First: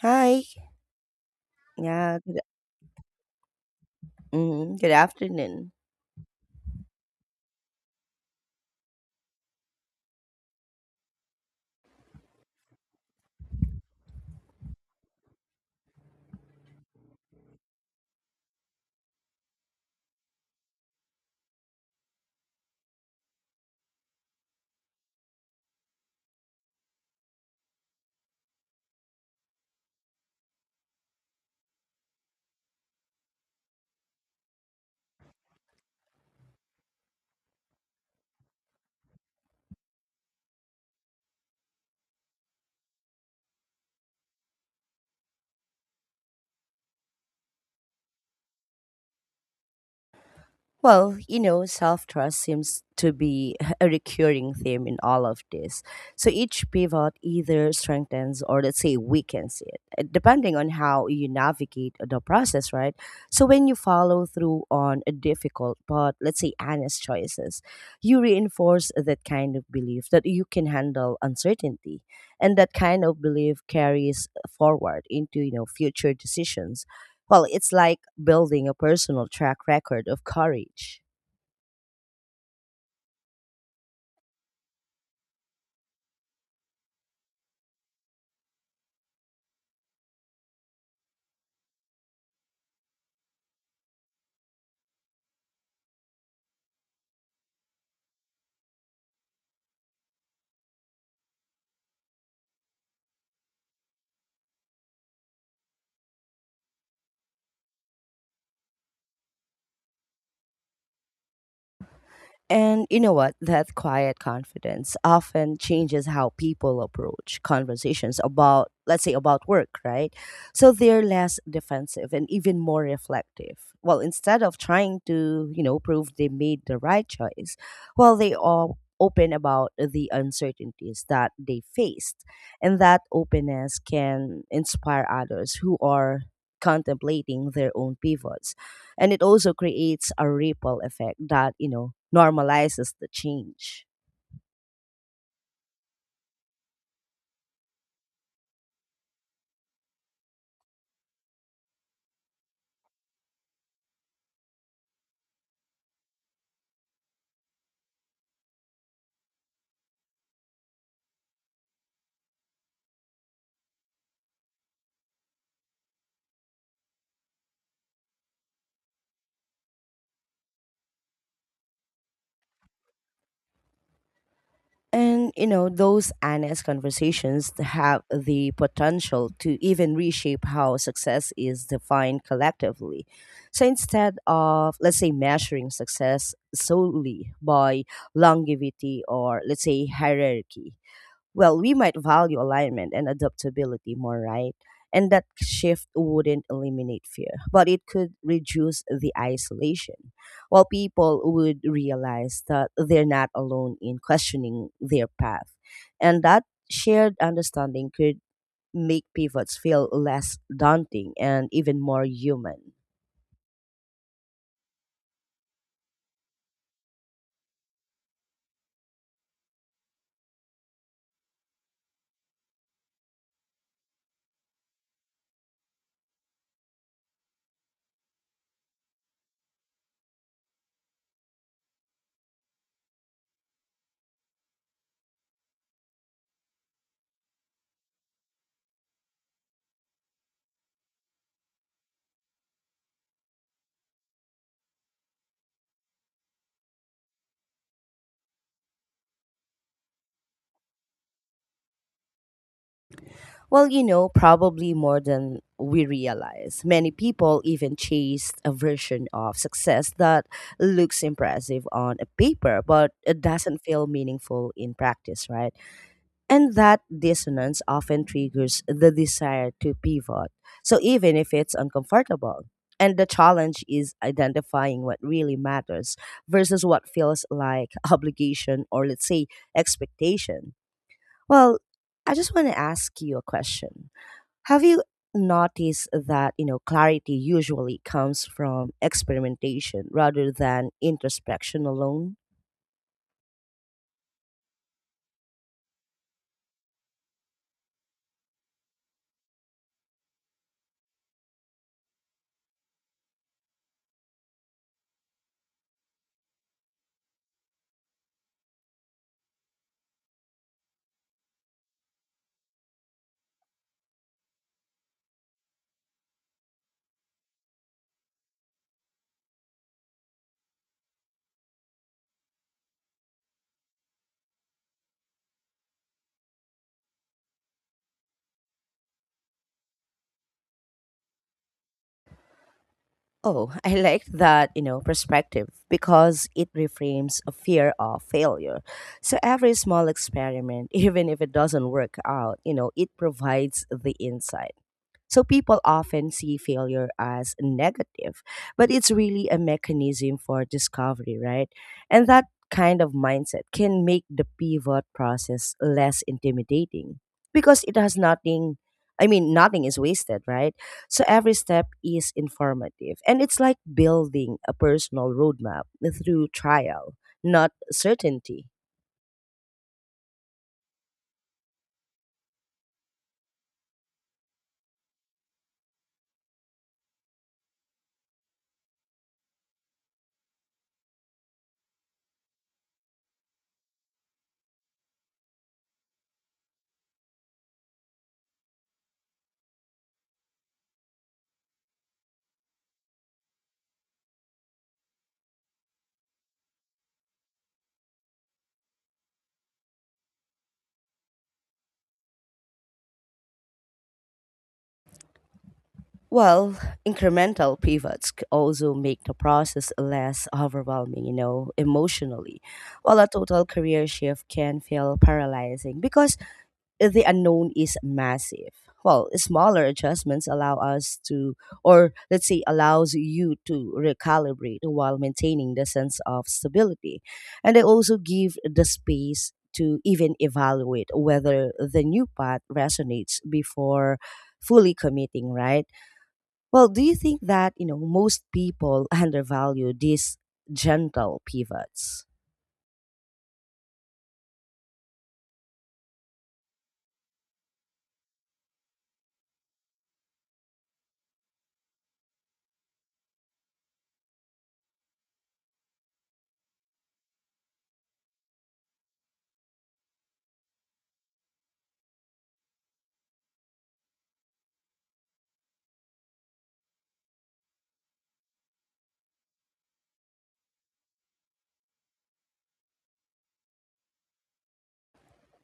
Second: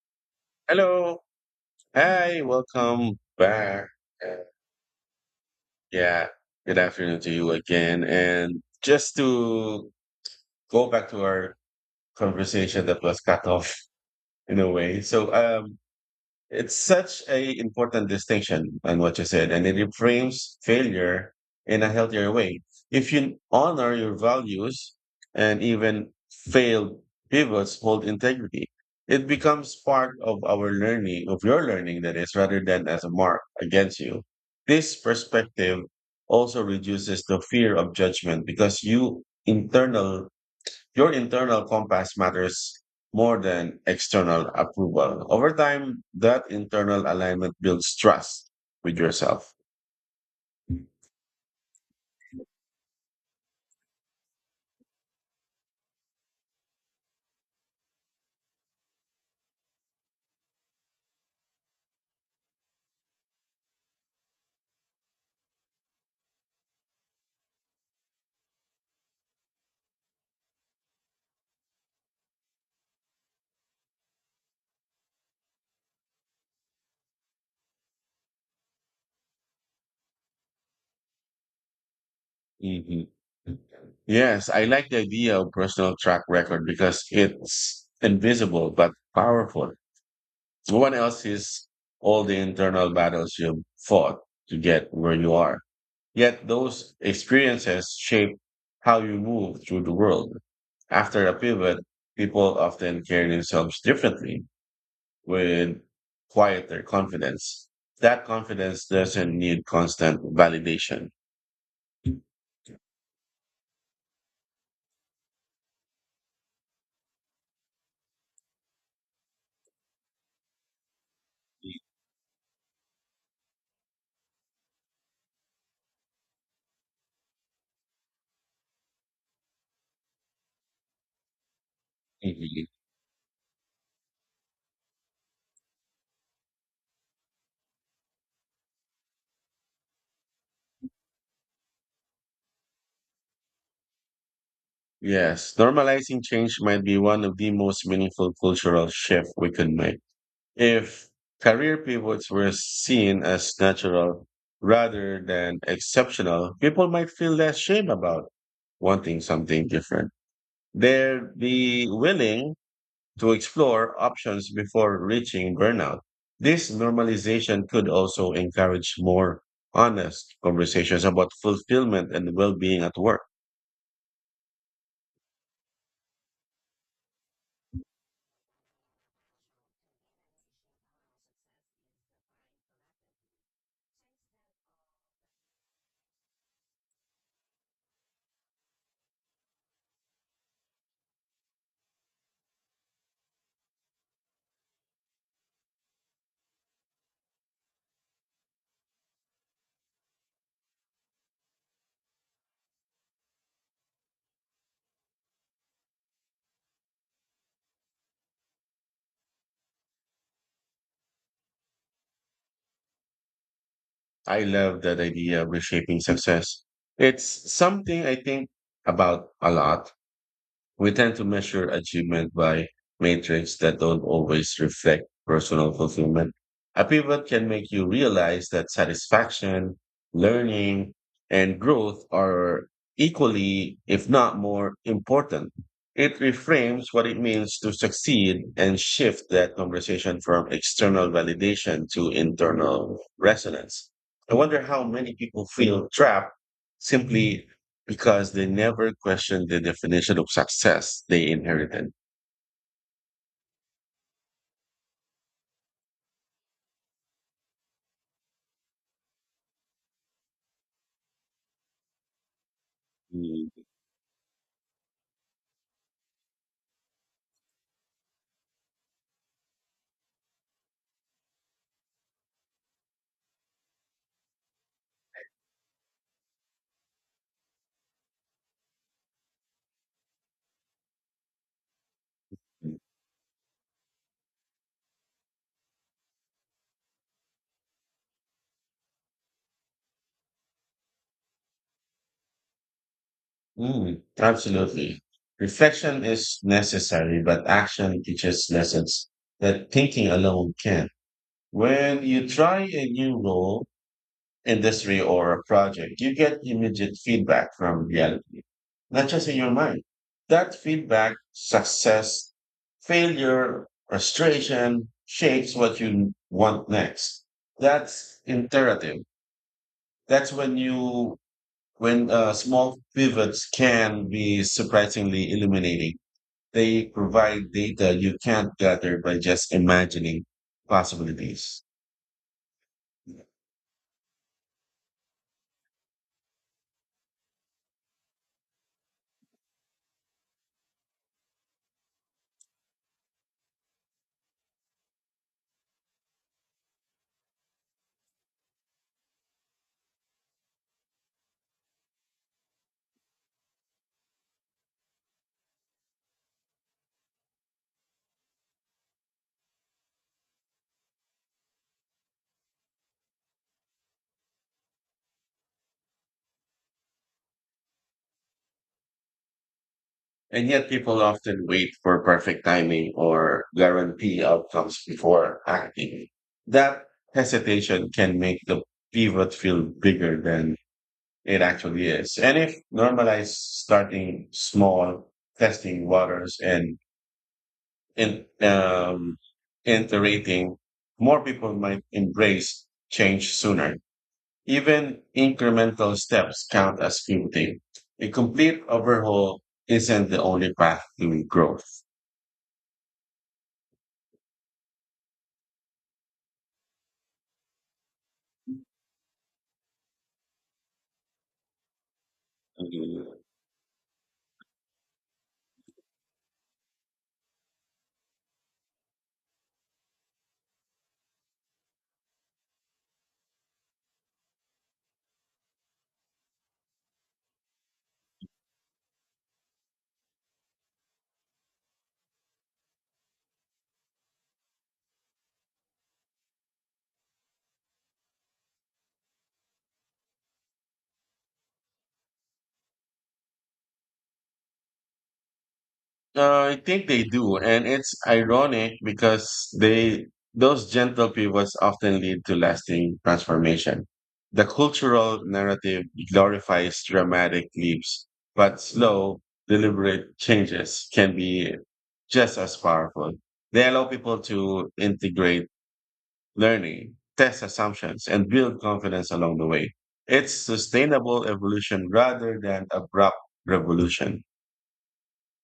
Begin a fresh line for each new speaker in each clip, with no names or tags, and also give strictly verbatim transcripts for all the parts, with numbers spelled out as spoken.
Hi.
Hello.
Yeah.
Hi.
Good,
Welcome back. Uh,
mm, good afternoon.
yeah. Good afternoon to you again. And just to go back to our conversation that was cut off in a way. So, um, It's such a important distinction on what you said, and it reframes failure in a healthier way. If you honor your values and even failed pivots hold integrity, it becomes part of our learning, of your learning, that is, rather than as a mark against you. This perspective also reduces the fear of judgment because you internal your internal compass matters more than external approval. Over time, that internal alignment builds trust with yourself.
Well, you know, self trust seems to be a recurring theme in all of this. So each pivot either strengthens or, let's say, weakens it, uh, depending on how you navigate the process, right? So when you follow through on a difficult but, let's say, honest choices, you reinforce that kind of belief that you can handle uncertainty. And that kind of belief carries forward into, you know, future decisions. Well, it's like building a personal track record of courage.
Hmm. Yes, I like the idea of personal track record because it's invisible but powerful. No one else sees all the internal battles you fought to get where you are. Yet those experiences shape how you move through the world. After a pivot, people often carry themselves differently. Would quiet their confidence. That confidence doesn't need constant validation.
And you know what? That quiet confidence often changes how people approach conversations about, let's say, about work, right? So they're less defensive and even more reflective. Well, instead of trying to, you know, prove they made the right choice, well, they are open about the uncertainties that they faced.
Mhm.
And that openness can inspire others who are contemplating their own pivots, and it also creates a ripple effect that you know normalizes the change.
Yes, normalizing change might be one of the most meaningful cultural shifts we can make. If career pivots were seen as natural rather than exceptional, people might feel less shame about wanting something different. They'd be willing to explore options before reaching burnout. This normalization could also encourage more honest conversations about fulfillment and well being at work.
And you know, those honest conversations have the potential to even reshape how success is defined collectively. So instead of, let's say, measuring success solely by longevity or, let's say, hierarchy, well, we might value alignment and adaptability more, right? And that shift wouldn't eliminate fear, but it could reduce the isolation. While people would realize that they're not alone in questioning their path. And that shared understanding could make pivots feel less daunting and even more human.
I love that idea of reshaping success. It's something I think about a lot. We tend to measure achievement by metrics that don't always reflect personal fulfillment. A pivot can make you realize that satisfaction, learning, and growth are equally, if not more, important. It reframes what it means to succeed and shift that conversation from external validation to internal resonance. I wonder how many people feel trapped simply because they never questioned the definition of success they inherited.
Well, you know, probably more than we realize. Many people even chase a version of success that looks impressive on a paper, but it
Mm,
doesn't feel meaningful in practice, right? And that dissonance often triggers the desire to pivot. So even if it's uncomfortable, and the challenge is identifying what really matters versus what feels like obligation or let's say expectation. Well, I just want to ask you a question, have you noticed that, you know, clarity usually comes from experimentation rather than introspection alone?
mm, absolutely. Reflection is necessary, but action teaches lessons that thinking alone can. When you try a new role, industry, or a project, you get immediate feedback from reality, not just in your mind. That feedback, success, failure, frustration, shapes what you want next. That's imperative. That's when you When uh, small pivots can be surprisingly illuminating. They provide data you can't gather by just imagining possibilities.
Oh, I like that, you know, perspective because it reframes a fear of failure. So every small experiment, even if it doesn't work out, you know, it provides the insight. So people often see failure as negative, but it's really a mechanism for discovery, right? And that kind of mindset can make the pivot process less intimidating because it has nothing I mean nothing is wasted, right? So every step is informative and it's like building a personal roadmap through trial, not certainty.
And yet people often wait for perfect timing or guarantee outcomes before acting. That hesitation can make the pivot feel bigger than it actually is. And if normalized starting small, testing waters and in, um, iterating, more people might embrace change sooner. Even incremental steps count as pivoting. A complete overhaul isn't the only path to growth.
Well, incremental pivots c- also make the process less overwhelming, you know, emotionally, while a total career shift can feel paralyzing because the unknown is massive. Well, smaller adjustments allow us to, or let's say, allows you to recalibrate while maintaining the sense of stability. And they also give the space to even evaluate whether the new path resonates before fully committing, right? Well, do you think that, you know, most people undervalue these gentle pivots?
Uh, I think they do, and it's ironic because they those gentle pivots often lead to lasting transformation. The cultural narrative glorifies dramatic leaps, but slow, deliberate changes can be just as powerful. They allow people to integrate learning, test assumptions, and build confidence along the way. It's sustainable evolution rather than abrupt revolution.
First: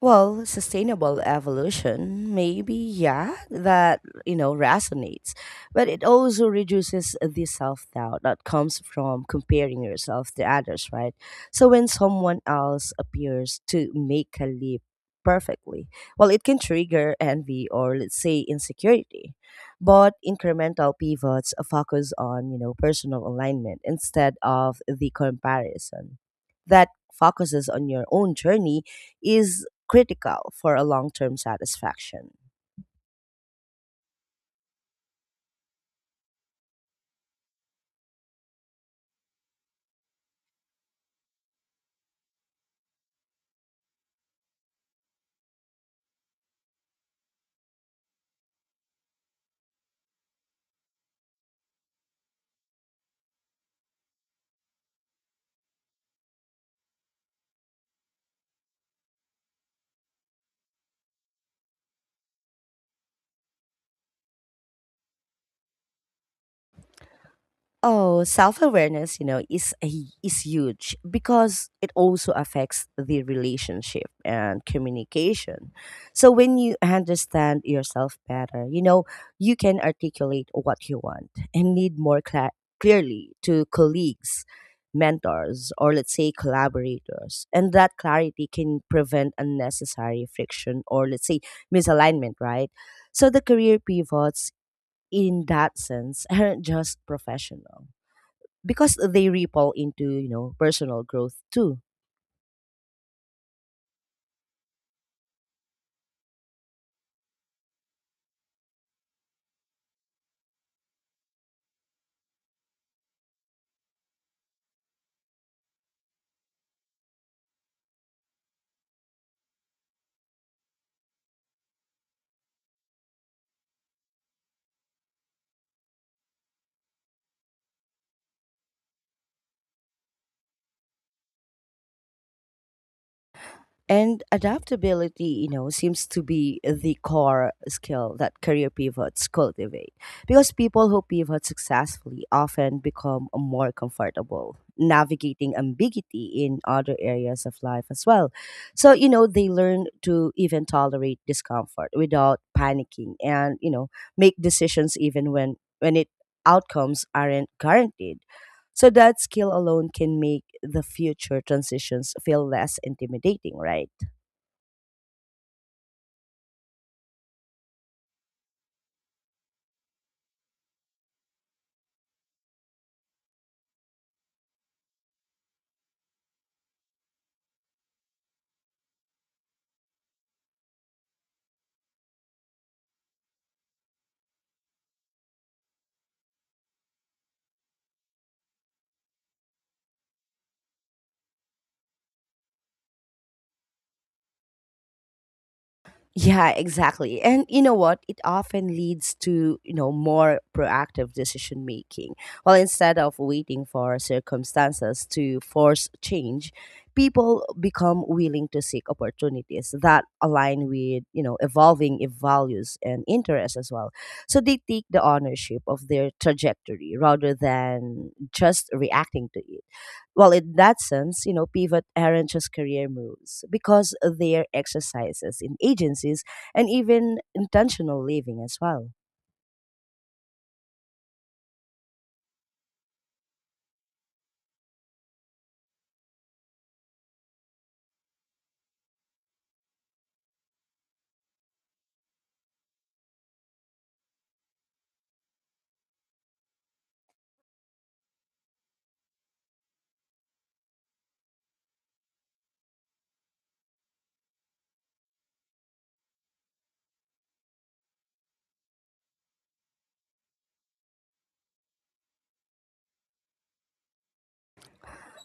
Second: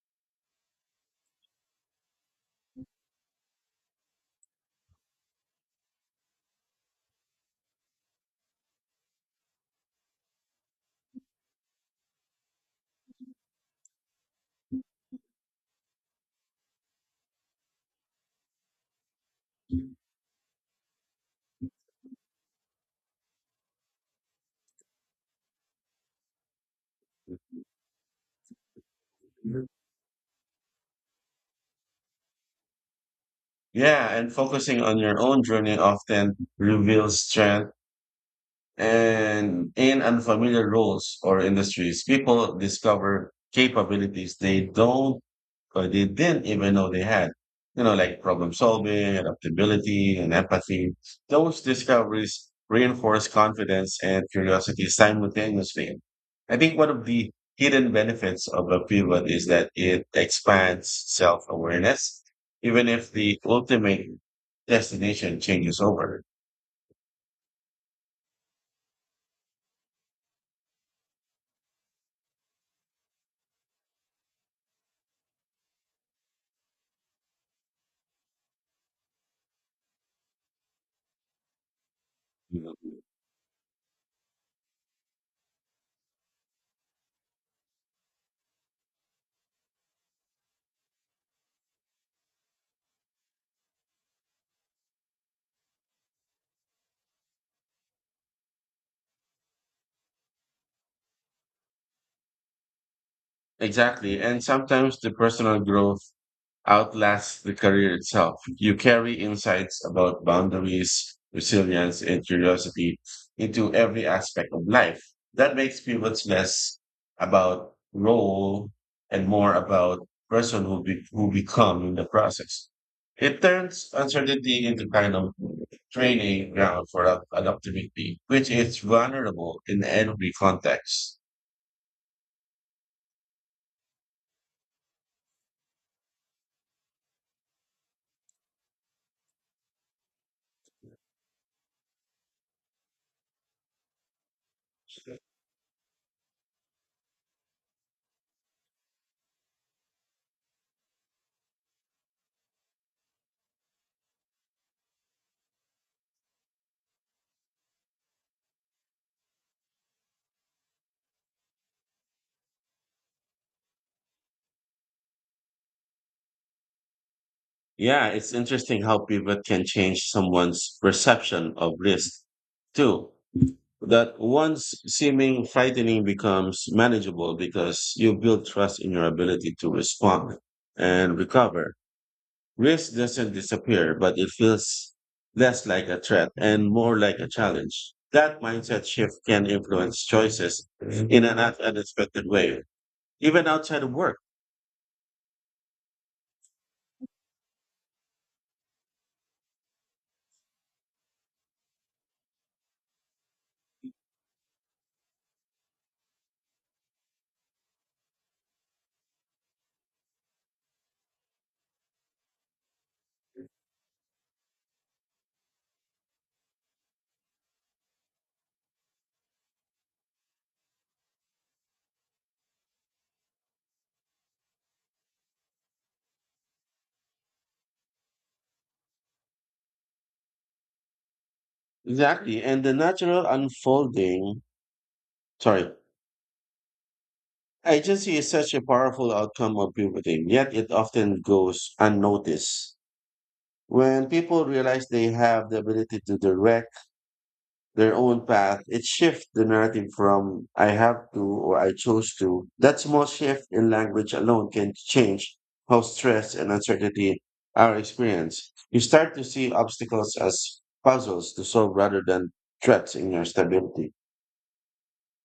Well, sustainable evolution, maybe, yeah, that, you know, resonates. But it also reduces the self doubt that comes from comparing yourself to others, right? So when someone else appears to make a leap perfectly, well, it can trigger envy or, let's say, insecurity. But incremental pivots focus on, you know, personal alignment instead of the comparison. That focuses on your own journey is critical for a long term satisfaction.
Yeah, and focusing on your own journey often reveals strength. And in unfamiliar roles or industries, people discover capabilities they don't or they didn't even know they had. You know, like problem solving, adaptability, and empathy. Those discoveries reinforce confidence and curiosity simultaneously. I think one of the hidden benefits of a pivot is that it expands self awareness, even if the ultimate destination changes over.
Oh, self-awareness, you know, is a, is huge because it also affects the relationship and communication. So when you understand yourself better, you know, you can articulate what you want and need more cla clearly to colleagues, mentors, or let's say collaborators. And that clarity can prevent unnecessary friction or let's say misalignment, right? So the career pivots in that sense aren't just professional because they ripple into, you know, personal growth too.
Exactly. And sometimes the personal growth outlasts the career itself. You carry insights about boundaries, resilience, and curiosity into every aspect of life. That makes pivots less about role and more about person who, be, who become in the process. It turns uncertainty into kind of training ground for adaptability, which is vulnerable in every context.
And adaptability, you know, seems to be the core skill that career pivots cultivate. Because people who pivot successfully often become more comfortable navigating ambiguity in other areas of life as well. So, you know, they learn to even tolerate discomfort without panicking and, you know, make decisions even when when it outcomes aren't guaranteed. So that skill alone can make the future transitions feel less intimidating, right?
Yeah, it's interesting how pivot can change someone's perception of risk too. That once seeming frightening becomes manageable because you build trust in your ability to respond and recover. Risk doesn't disappear, but it feels less like a threat and more like a challenge. That mindset shift can influence choices in an un- unexpected way, even outside of work.
Yeah, exactly. And you know what? It often leads to, you know, more proactive decision making. Well, instead of waiting for circumstances to force change, people become willing to seek opportunities that align with, you know, evolving if values and interests as well. So they take the ownership of their trajectory rather than just reacting to it. Well, in that sense, you know, pivot aren't just career moves because they are exercises in agencies and even intentional living as well.
Exactly. And the natural unfolding, sorry, Agency is such a powerful outcome of puberty, yet it often goes unnoticed. When people realize they have the ability to direct their own path, it shifts the narrative from I have to or I chose to. That small shift in language alone can change how stress and uncertainty are experienced. You start to see obstacles as puzzles to solve rather than threats in your stability.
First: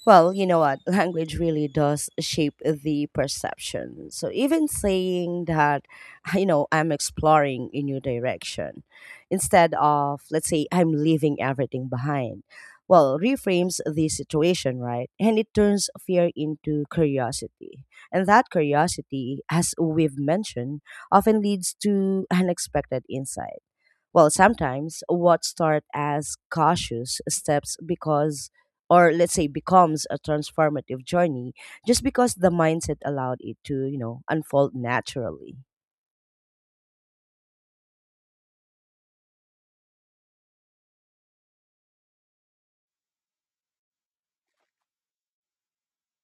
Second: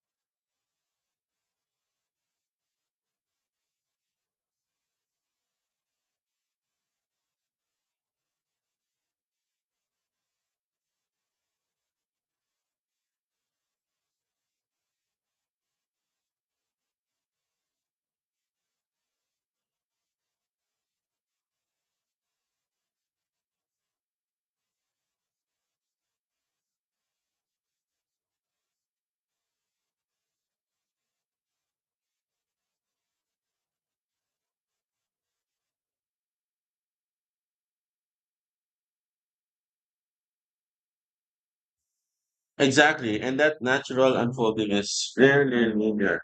Well, you know what? Language really does shape the perception. So even saying that, you know, I'm exploring a new direction instead of, let's say, I'm leaving everything behind, well, reframes the situation, right? And it turns fear into curiosity. And that curiosity, as we've mentioned, often leads to unexpected insights. Well, sometimes what start as cautious steps because or let's say becomes a transformative journey just because the mindset allowed it to, you know, unfold naturally.
Exactly, and that natural unfolding is rarely linear.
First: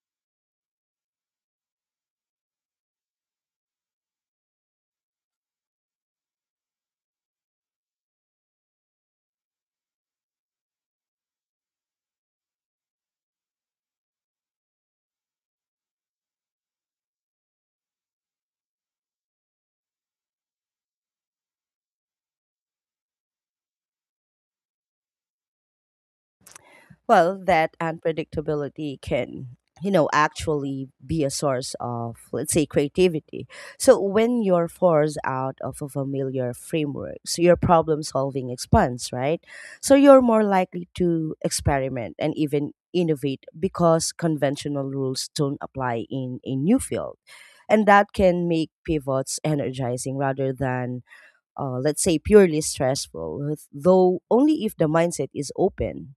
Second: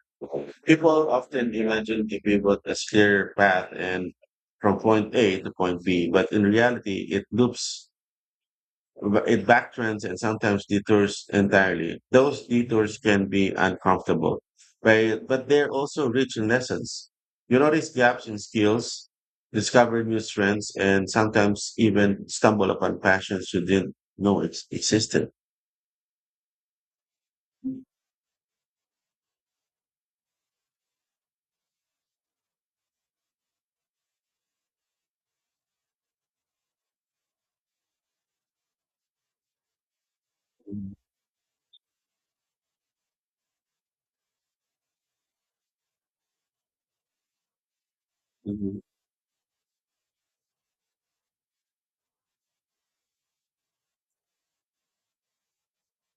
People often imagine the pivot as clear path and from point A to point B, but in reality, it loops, it backtrends, and sometimes detours entirely. Those detours can be uncomfortable, right? But they're also rich in lessons. You notice gaps in skills, discover new strengths, and sometimes even stumble upon passions you didn't know ex- existed.
Well, that unpredictability can, you know, actually be a source of, let's say, creativity. So when you're forced out of a familiar framework, so your problem solving expands, right? So you're more likely to experiment and even innovate because conventional rules don't apply in a new field. And that can make
Mhm.
pivots energizing rather than, uh, let's say, purely stressful, though only if the mindset is open.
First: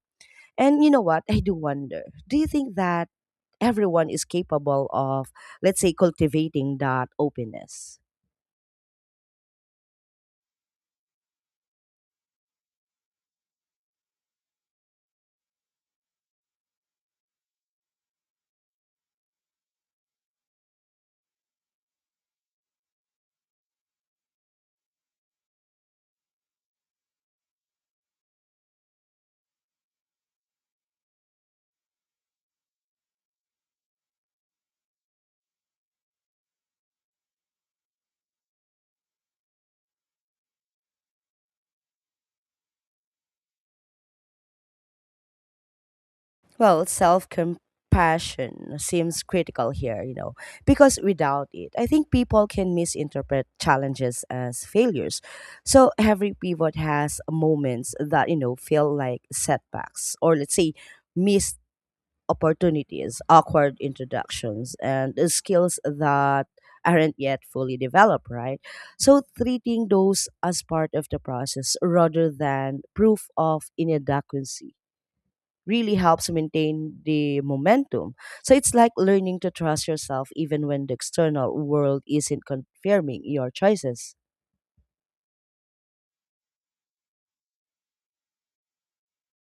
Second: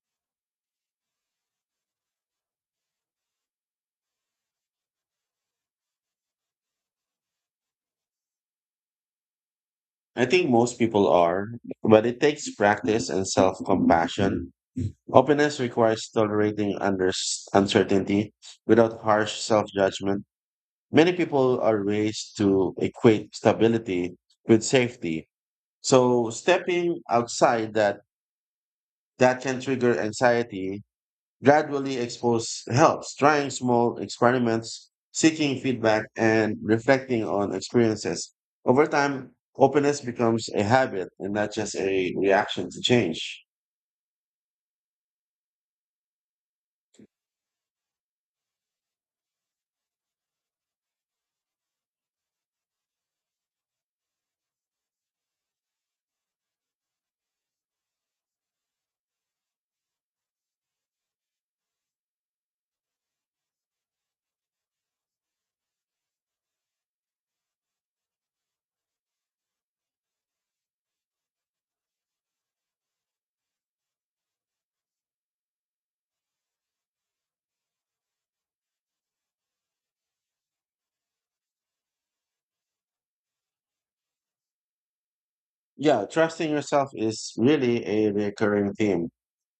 And you know what? I do wonder. Do you think that everyone is capable of, let's say, cultivating that openness?
I think most people are, but it takes practice and self compassion. Openness requires tolerating under- uncertainty without harsh self judgment. Many people are raised to equate stability with safety. So stepping outside that, that can trigger anxiety. Gradually expose helps, trying small experiments, seeking feedback, and reflecting on experiences. Over time, openness becomes a habit and not just a reaction to change.
Well, self compassion seems critical here, you know, because without it, I think people can misinterpret challenges as failures. So every pivot has moments that, you know, feel like setbacks or, let's say, missed opportunities, awkward introductions, and the skills that aren't yet fully developed, right? So treating those as part of the process rather than proof of inadequacy really helps maintain the momentum. So it's like learning to trust yourself even when the external world isn't confirming your choices.
Yeah, trusting yourself is really a recurring theme.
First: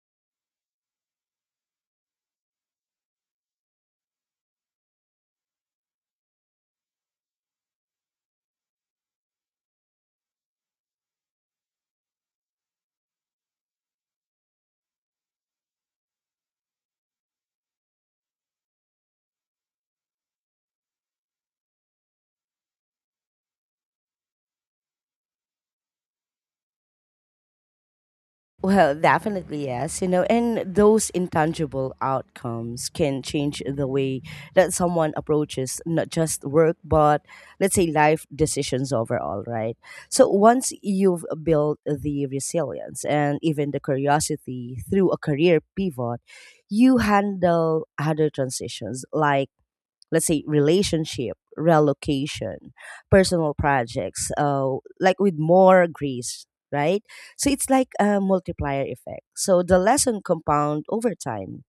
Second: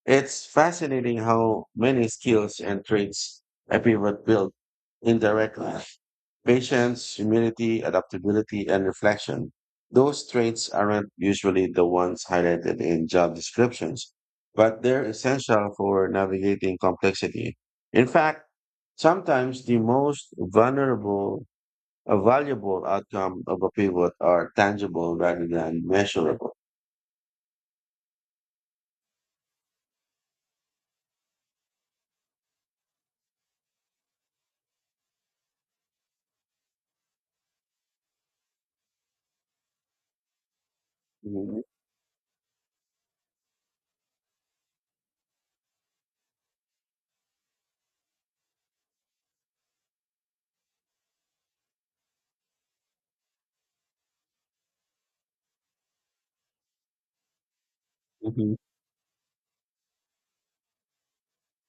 It's fascinating how many skills and traits a pivot built indirectly. Patience, humility, adaptability, and reflection. Those traits aren't usually the ones highlighted in job descriptions, but they're essential for navigating complexity. In fact, sometimes the most vulnerable, uh, valuable outcome of a pivot are tangible rather than measurable.
Well, definitely yes, you know, and those intangible outcomes can change the way that someone approaches not just work, but let's say life decisions overall, right? So once you've built the resilience and even the curiosity through a career pivot, you handle other transitions like let's say relationship relocation personal projects uh, like with more grace, right? So it's like a
Mhm.
multiplier effect, so the lesson compound over time.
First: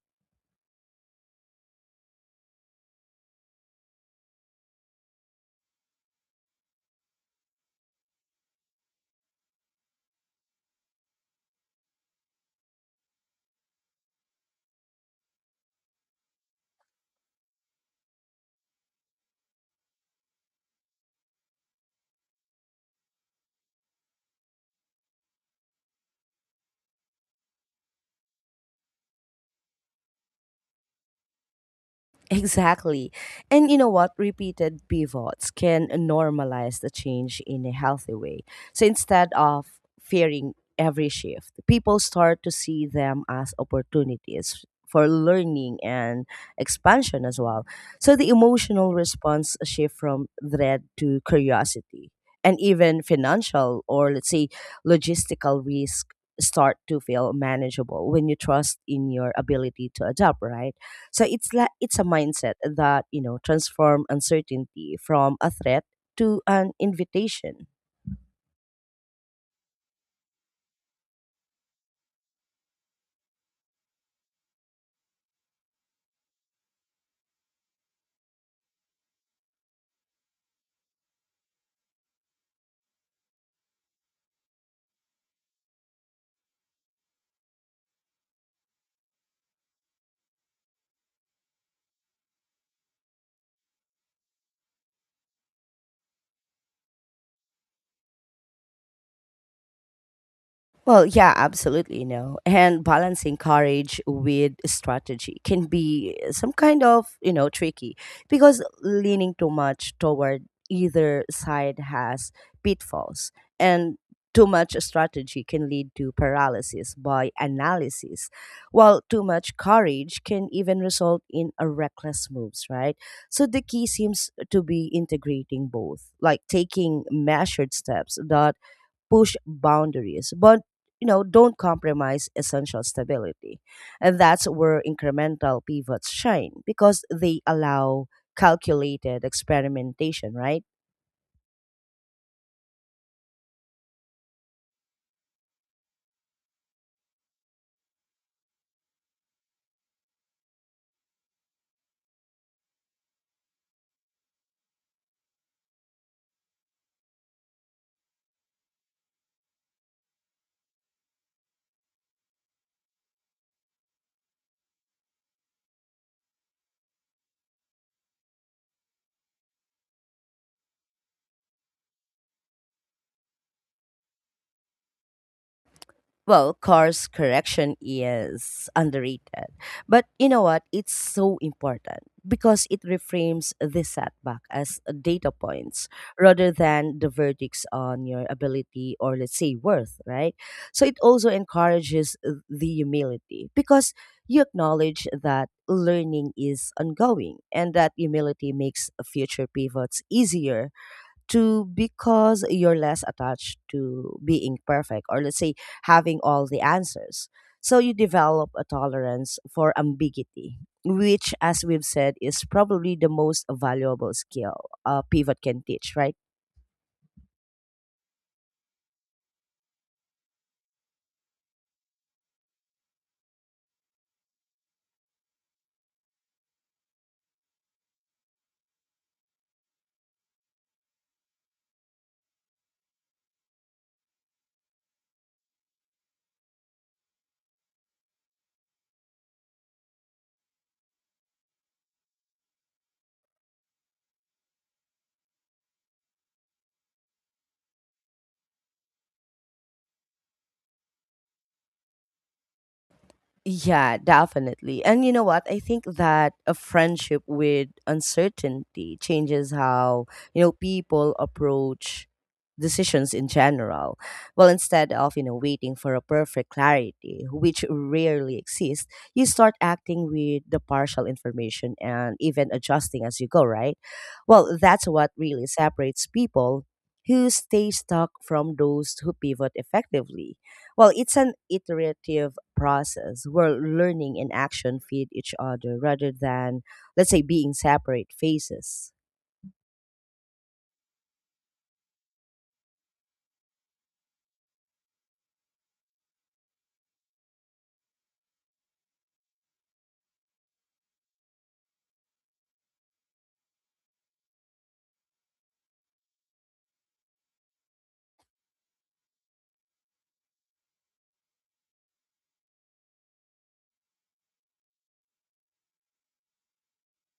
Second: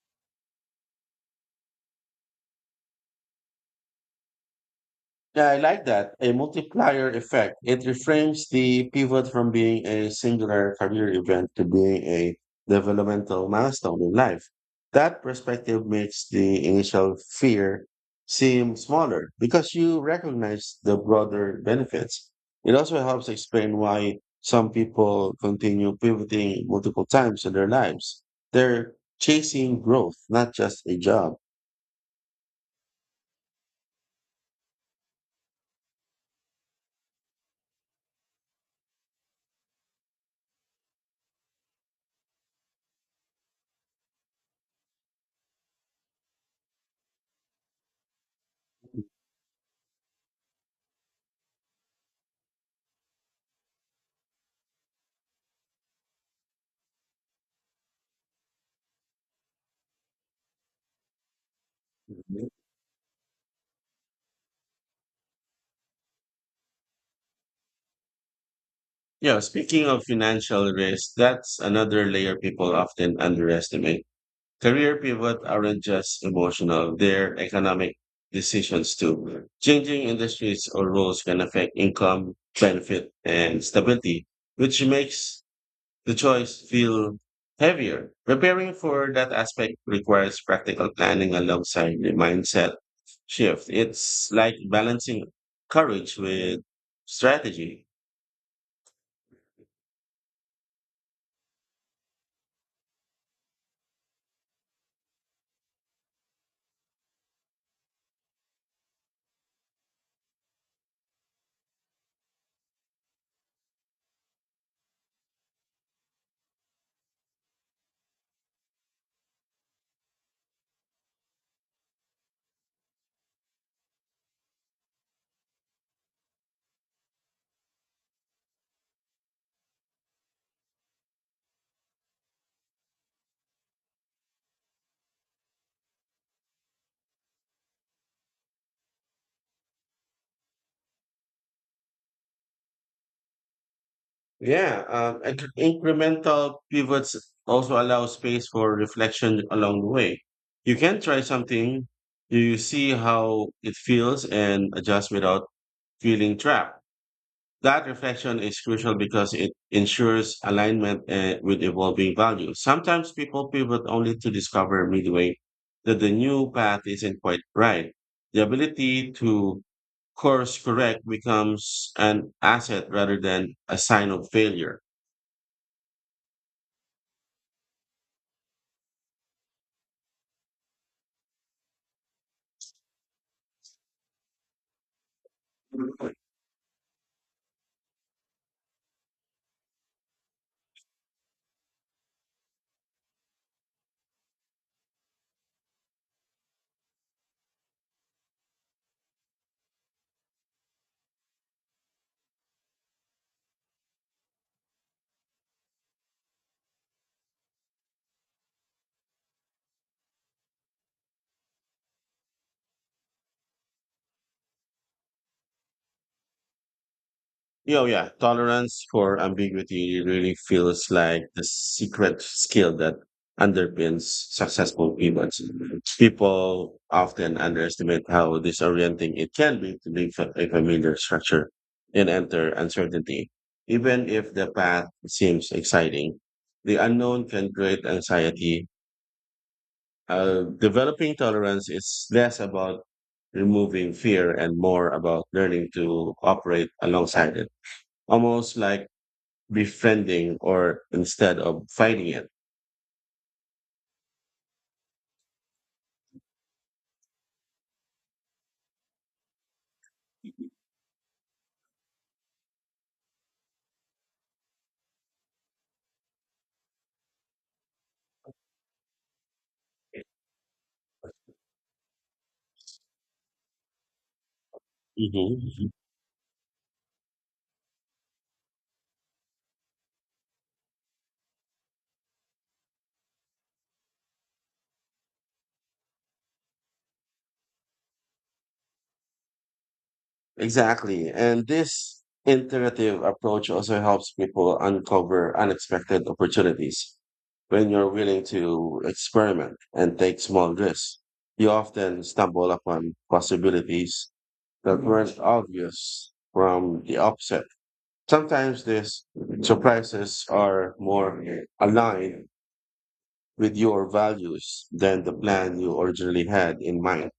Yeah, I like that. A multiplier effect. It reframes the pivot from being a singular career event to being a developmental milestone in life. That perspective makes the initial fear seem smaller because you recognize the broader benefits. It also helps explain why some people continue pivoting multiple times in their lives. They're chasing growth, not just a job.
Exactly. And you know what? Repeated pivots can normalize the change in a healthy way. So instead of fearing every shift, people start to see them as opportunities for learning and expansion as well. So the emotional response shift from dread to curiosity. And even financial or let's say logistical risk start to feel manageable when you trust in your ability to adapt, right? So it's like it's a mindset that you know transform uncertainty from a threat to an invitation.
Yeah, speaking of financial risk, that's another layer people often underestimate. Career pivot aren't just emotional, they're economic decisions too. Changing industries or roles can affect income, benefit, and stability, which makes the choice feel heavier. Preparing for that aspect requires practical planning alongside the mindset shift. It's like balancing courage with strategy.
Well, yeah, absolutely, you know. And balancing courage with strategy can be some kind of, you know, tricky because leaning too much toward either side has pitfalls. And too much strategy can lead to paralysis by analysis, while too much courage can even result in a reckless moves, right? So the key seems to be integrating both, like taking measured steps that push boundaries, but you know, don't compromise essential stability. And that's where incremental pivots shine because they allow calculated experimentation, right?
Yeah, um, and incremental pivots also allow space for reflection along the way. You can try something, you see how it feels, and adjust without feeling trapped. That reflection is crucial because it ensures alignment uh, with evolving values. Sometimes people pivot only to discover midway that the new path isn't quite right. The ability to course correct becomes an asset rather than a sign of failure.
Well, course correction is underrated. But you know what? It's so important because it reframes the setback as data points rather than the verdicts on your ability or, let's say, worth, right? So it also encourages the humility because you acknowledge that learning is ongoing and that humility makes future pivots easier to because you're less attached to being perfect or let's say having all the answers. So you develop a tolerance for ambiguity, which, as we've said, is probably the most valuable skill a pivot can teach, right?
Yeah, Oh yeah, tolerance for ambiguity really feels like the secret skill that underpins successful pivots. People often underestimate how disorienting it can be to leave a a familiar structure and enter uncertainty. Even if the path seems exciting, the unknown can create anxiety. Uh, developing tolerance is less about removing fear and more about learning to operate alongside it. Almost like befriending or instead of fighting it.
Yeah, definitely. And you know what? I think that a friendship with uncertainty changes how, you know, people approach decisions in general. Well, instead of, you know, waiting for a perfect clarity, which rarely exists, you start acting with the partial information and even adjusting as you go, right? Well, that's what really
Mhm.
separates people who stay stuck from those who pivot effectively, well, it's an iterative process where learning and action feed each other rather than, let's say, being separate phases.
Exactly. And this iterative approach also helps people uncover unexpected opportunities. When you're willing to experiment and take small risks, you often stumble upon possibilities that weren't obvious from the outset. Sometimes these surprises are more aligned with your values than the plan you originally had in mind.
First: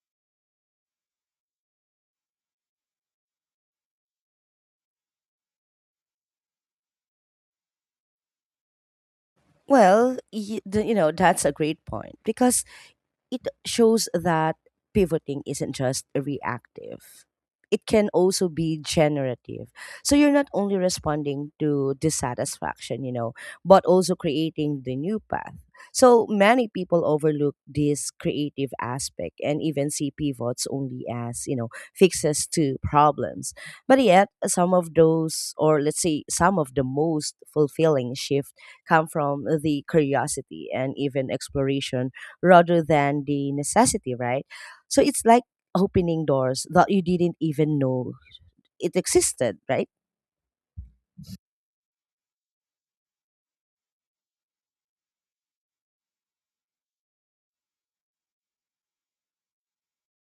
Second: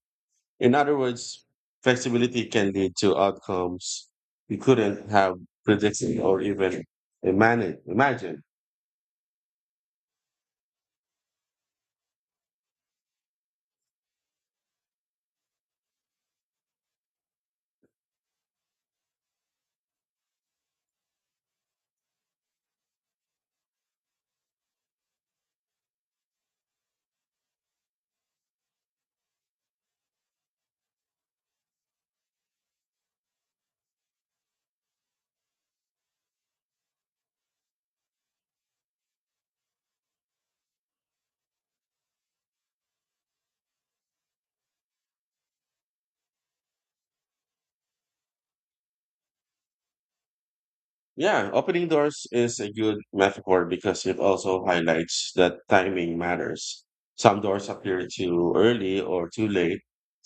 In other words, flexibility can lead to outcomes you couldn't have predicted or even imagine. Imagine.
Well, y- the- you know, that's a great point because it shows that pivoting isn't just reactive. It can also be generative. So you're not only responding to dissatisfaction, you know, but also creating the new path. So many people overlook this creative aspect and even see pivots only as, you know, fixes to problems. But yet, some of those, or let's say, some of the most fulfilling shift come from the curiosity and even exploration rather than the necessity, right? So it's like opening doors that you didn't even know it existed, right?
Yeah, opening doors is a good metaphor because it also highlights that timing matters. Some doors appear too early or too late,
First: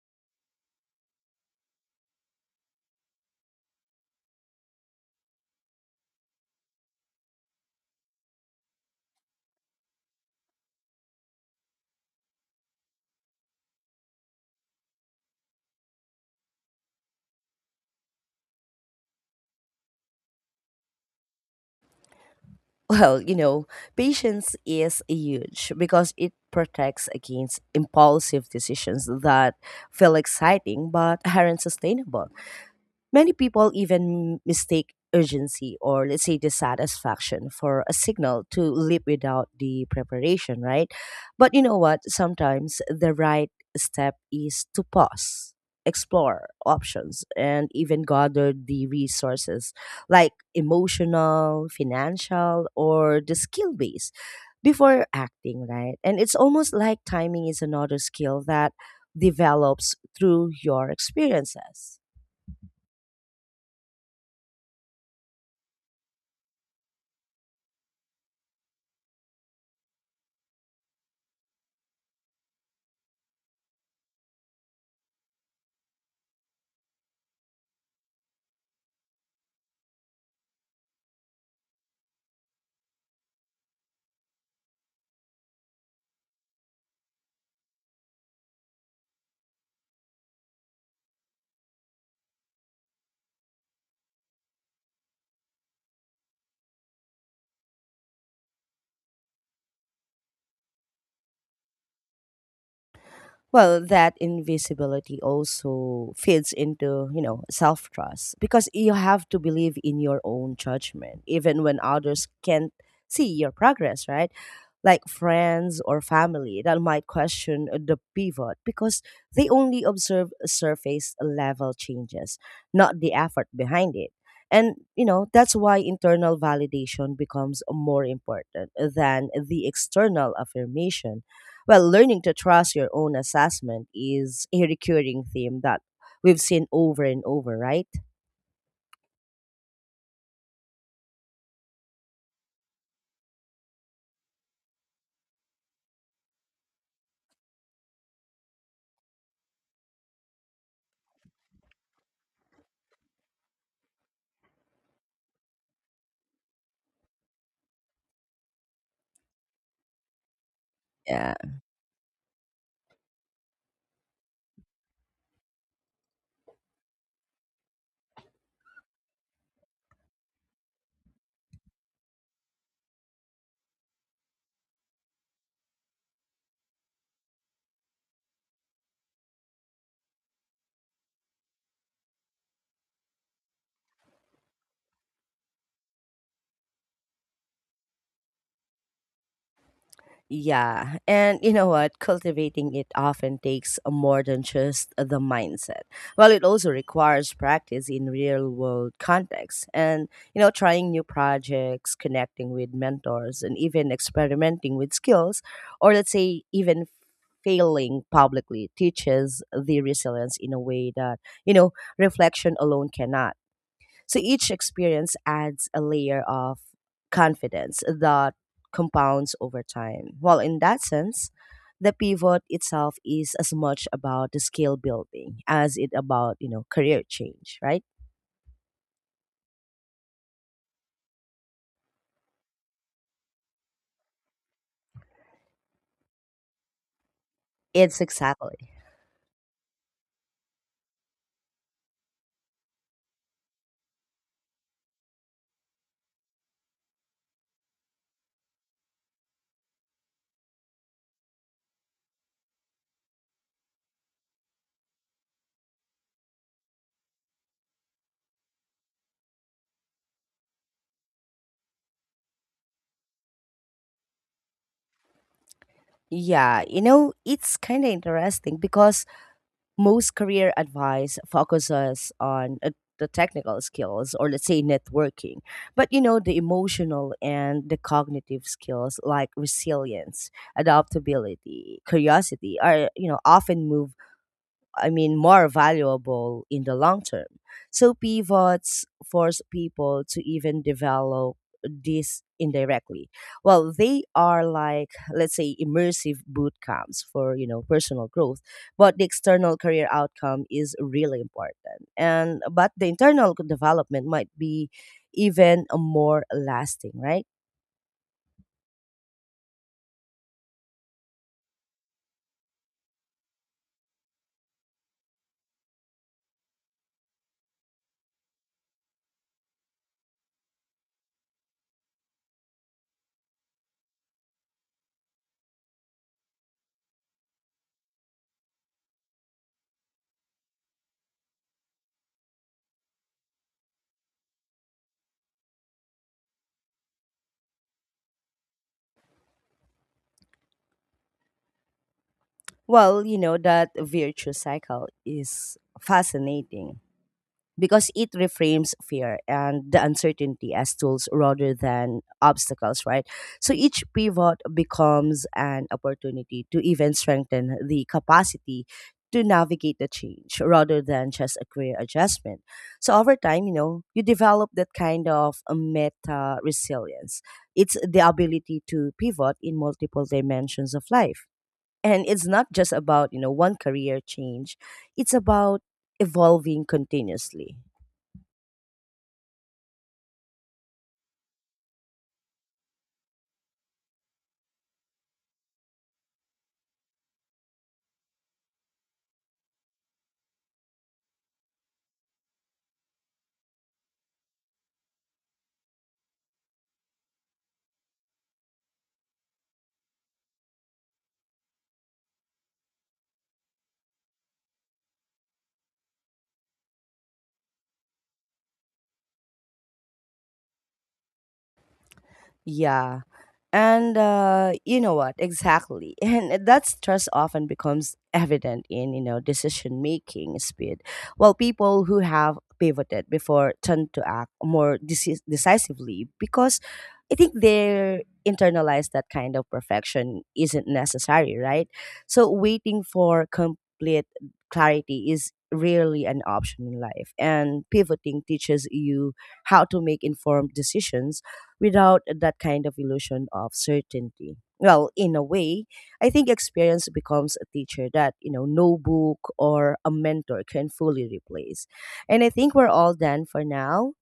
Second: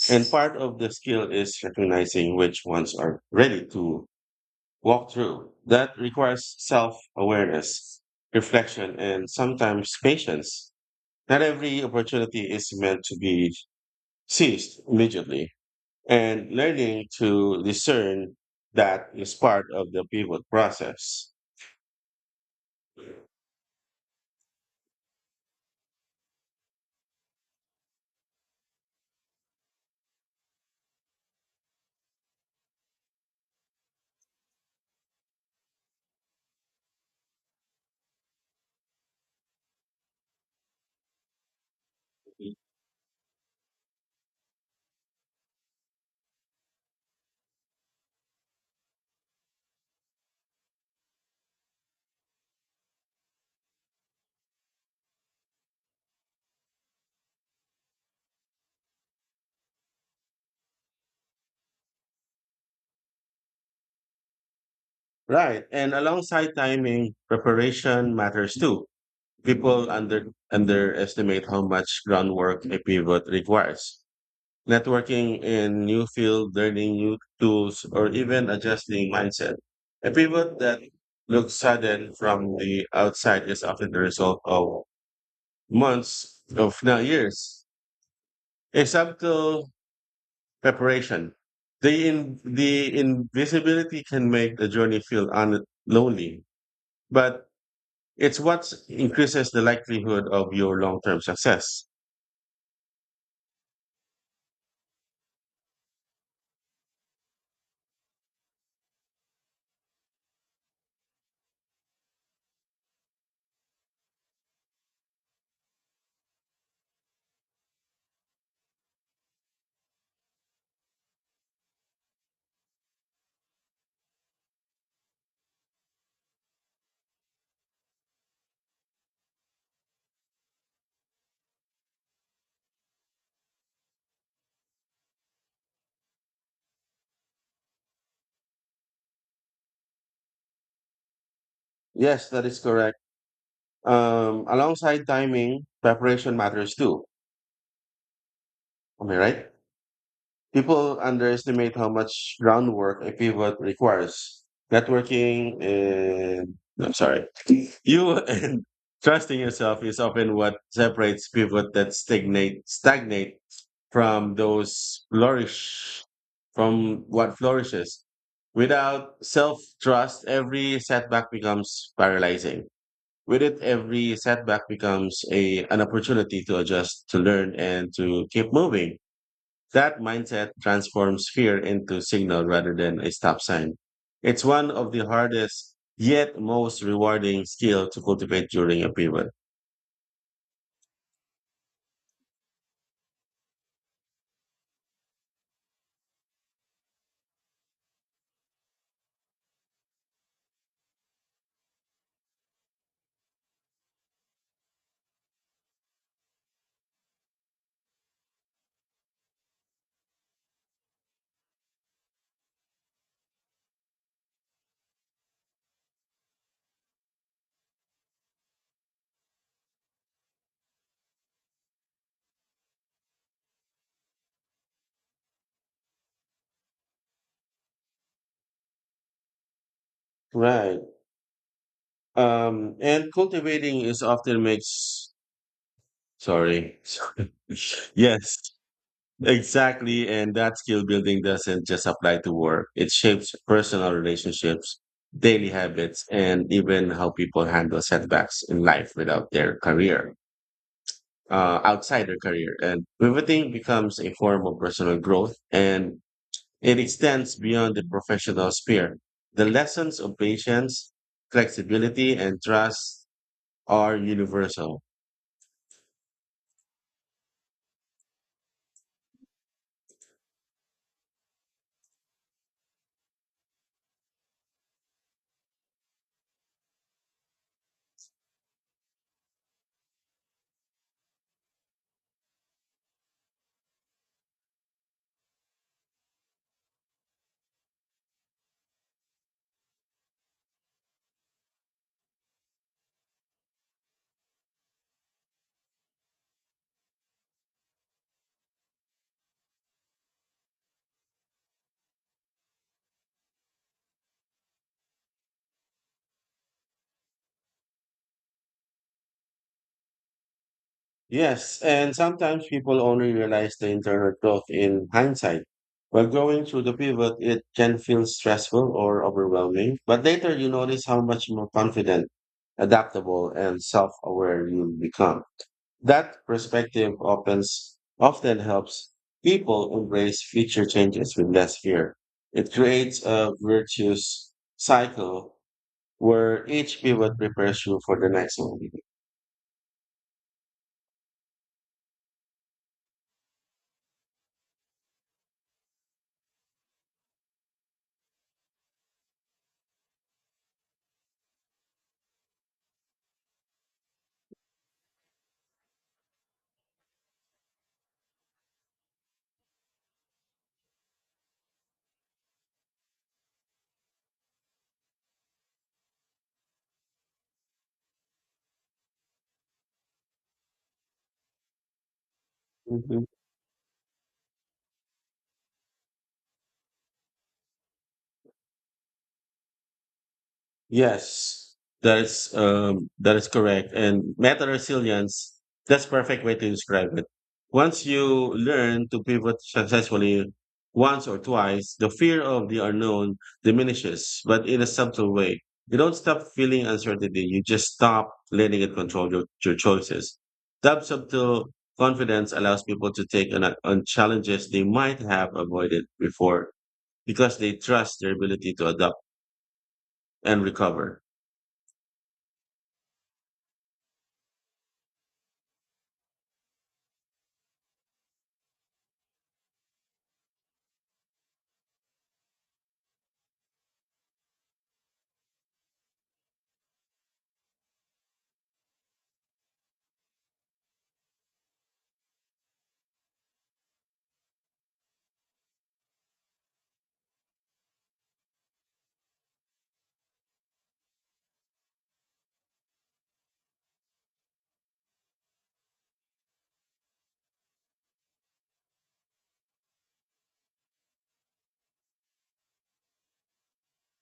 and part of the skill is recognizing which ones are ready to walkthrough that requires self awareness, reflection, and sometimes patience. Not every opportunity is meant to be seized immediately, and learning to discern that is part of the pivot process.
Well, you know, patience is huge because it protects against impulsive decisions that feel exciting but aren't sustainable. Many people even mistake urgency or let's say dissatisfaction for a signal to leap without the preparation, right? But you know what? Sometimes the right step is to pause, explore options, and even gather the resources like emotional, financial, or the skill base before acting, right? And it's almost like timing is another skill that develops through your experiences.
Right, and alongside timing, preparation matters too. People under underestimate how much groundwork a pivot requires networking in new field, learning new tools, or even adjusting mindset. A pivot that looks sudden from the outside is often the result of months of now years. A subtle preparation. The in, the invisibility can make the journey feel un- lonely, but it's what increases the likelihood of your long-term success.
Well, that invisibility also feeds into, you know, self trust because you have to believe in your own judgment, even when others can't see your progress, right? Like friends or family that might question the pivot because they only observe surface level changes, not the effort behind it. And, you know, that's why internal validation becomes more important than the external affirmation, well, learning to trust your own assessment is a recurring theme that we've seen over and over, right?
Yes, that is correct. Um, alongside timing, preparation matters too. Am I right? People underestimate how much groundwork a pivot requires. Networking and no, I'm sorry, you and Trusting yourself is often what separates pivot that stagnate stagnate from those flourish from what flourishes. Without self trust, every setback becomes paralyzing. With it, every setback becomes a an opportunity to adjust, to learn, and to keep moving that mindset transforms fear into signal rather than a stop sign. It's one of the hardest yet most rewarding skill to cultivate during a pivot.
Yeah. And you know what? Cultivating it often takes more than just the mindset. Well, it also requires practice in real world contexts and, you know, trying new projects, connecting with mentors, and even experimenting with skills, or let's say, even failing publicly teaches the resilience in a way that, you know, reflection alone cannot. So each experience adds a layer of confidence that compounds over time. Well, in that sense, the pivot itself is as much about the skill building as it about, you know, career change, right?
Right. Um, and cultivating is often makes sorry. sorry.
It's
yes,
exactly.
exactly. And that skill building doesn't just apply to work. It shapes personal relationships, daily habits, and even how people handle setbacks in life without their career. Uh, outside their career. And pivoting becomes a form of personal growth and it extends beyond the professional sphere. The lessons of patience, flexibility, and trust are universal.
Yeah, you know, it's kind of interesting because most career advice focuses on uh, the technical skills, or let's say, networking, but you know, the emotional and the cognitive skills like resilience, adaptability, curiosity are, you know, often move, I mean, more valuable in the long term. So pivots force people to even develop this indirectly. Well, they are like, let's say, immersive boot camps for, you know, personal growth, but the external career outcome is really important. And, but the internal development might be even more lasting, right?
Yes, and sometimes people only realize the internal growth in hindsight. While going through the pivot, it can feel stressful or overwhelming, but later you notice how much more confident, adaptable, and self aware you become. That perspective opens, often helps people embrace future changes with less fear. It creates a virtuous cycle where each pivot prepares you for the next one.
Well, you know, that virtue cycle is fascinating, because it reframes fear and the uncertainty as tools rather than obstacles, right? So each pivot becomes an opportunity to even strengthen the capacity to navigate the change rather than just a career adjustment. So over time, you know, you develop that kind of a meta resilience. It's the ability to pivot in multiple dimensions of life, and it's not just about, you know, one career change, it's about evolving continuously.
Yes, that is um, that is correct. And meta resilience, that's perfect way to describe it. Once you learn to pivot successfully once or twice, the fear of the unknown diminishes, but in a subtle way. You don't stop feeling uncertainty. You just stop letting it control your, your choices. That subtle confidence allows people to take on, on challenges they might have avoided before because they trust their ability to adapt and recover.
Yeah. And uh, you know what? Exactly. And that stress often becomes evident in, you know, decision making speed. While people who have pivoted before tend to act more deci- decisively because I think they're internalized that kind of perfection isn't necessary, right? So waiting for complete clarity is rarely an option in life. And pivoting teaches you how to make informed decisions without that kind of illusion of certainty. Well, in a way, I think experience becomes a teacher that, you know, no book or a mentor can fully replace. And I think we're all done for now.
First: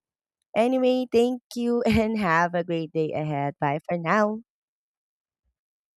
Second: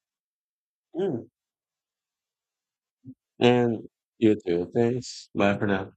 Anyway, thank you, and have a great day ahead. Bye
And
for
you
now.
too. Thanks. Bye for now.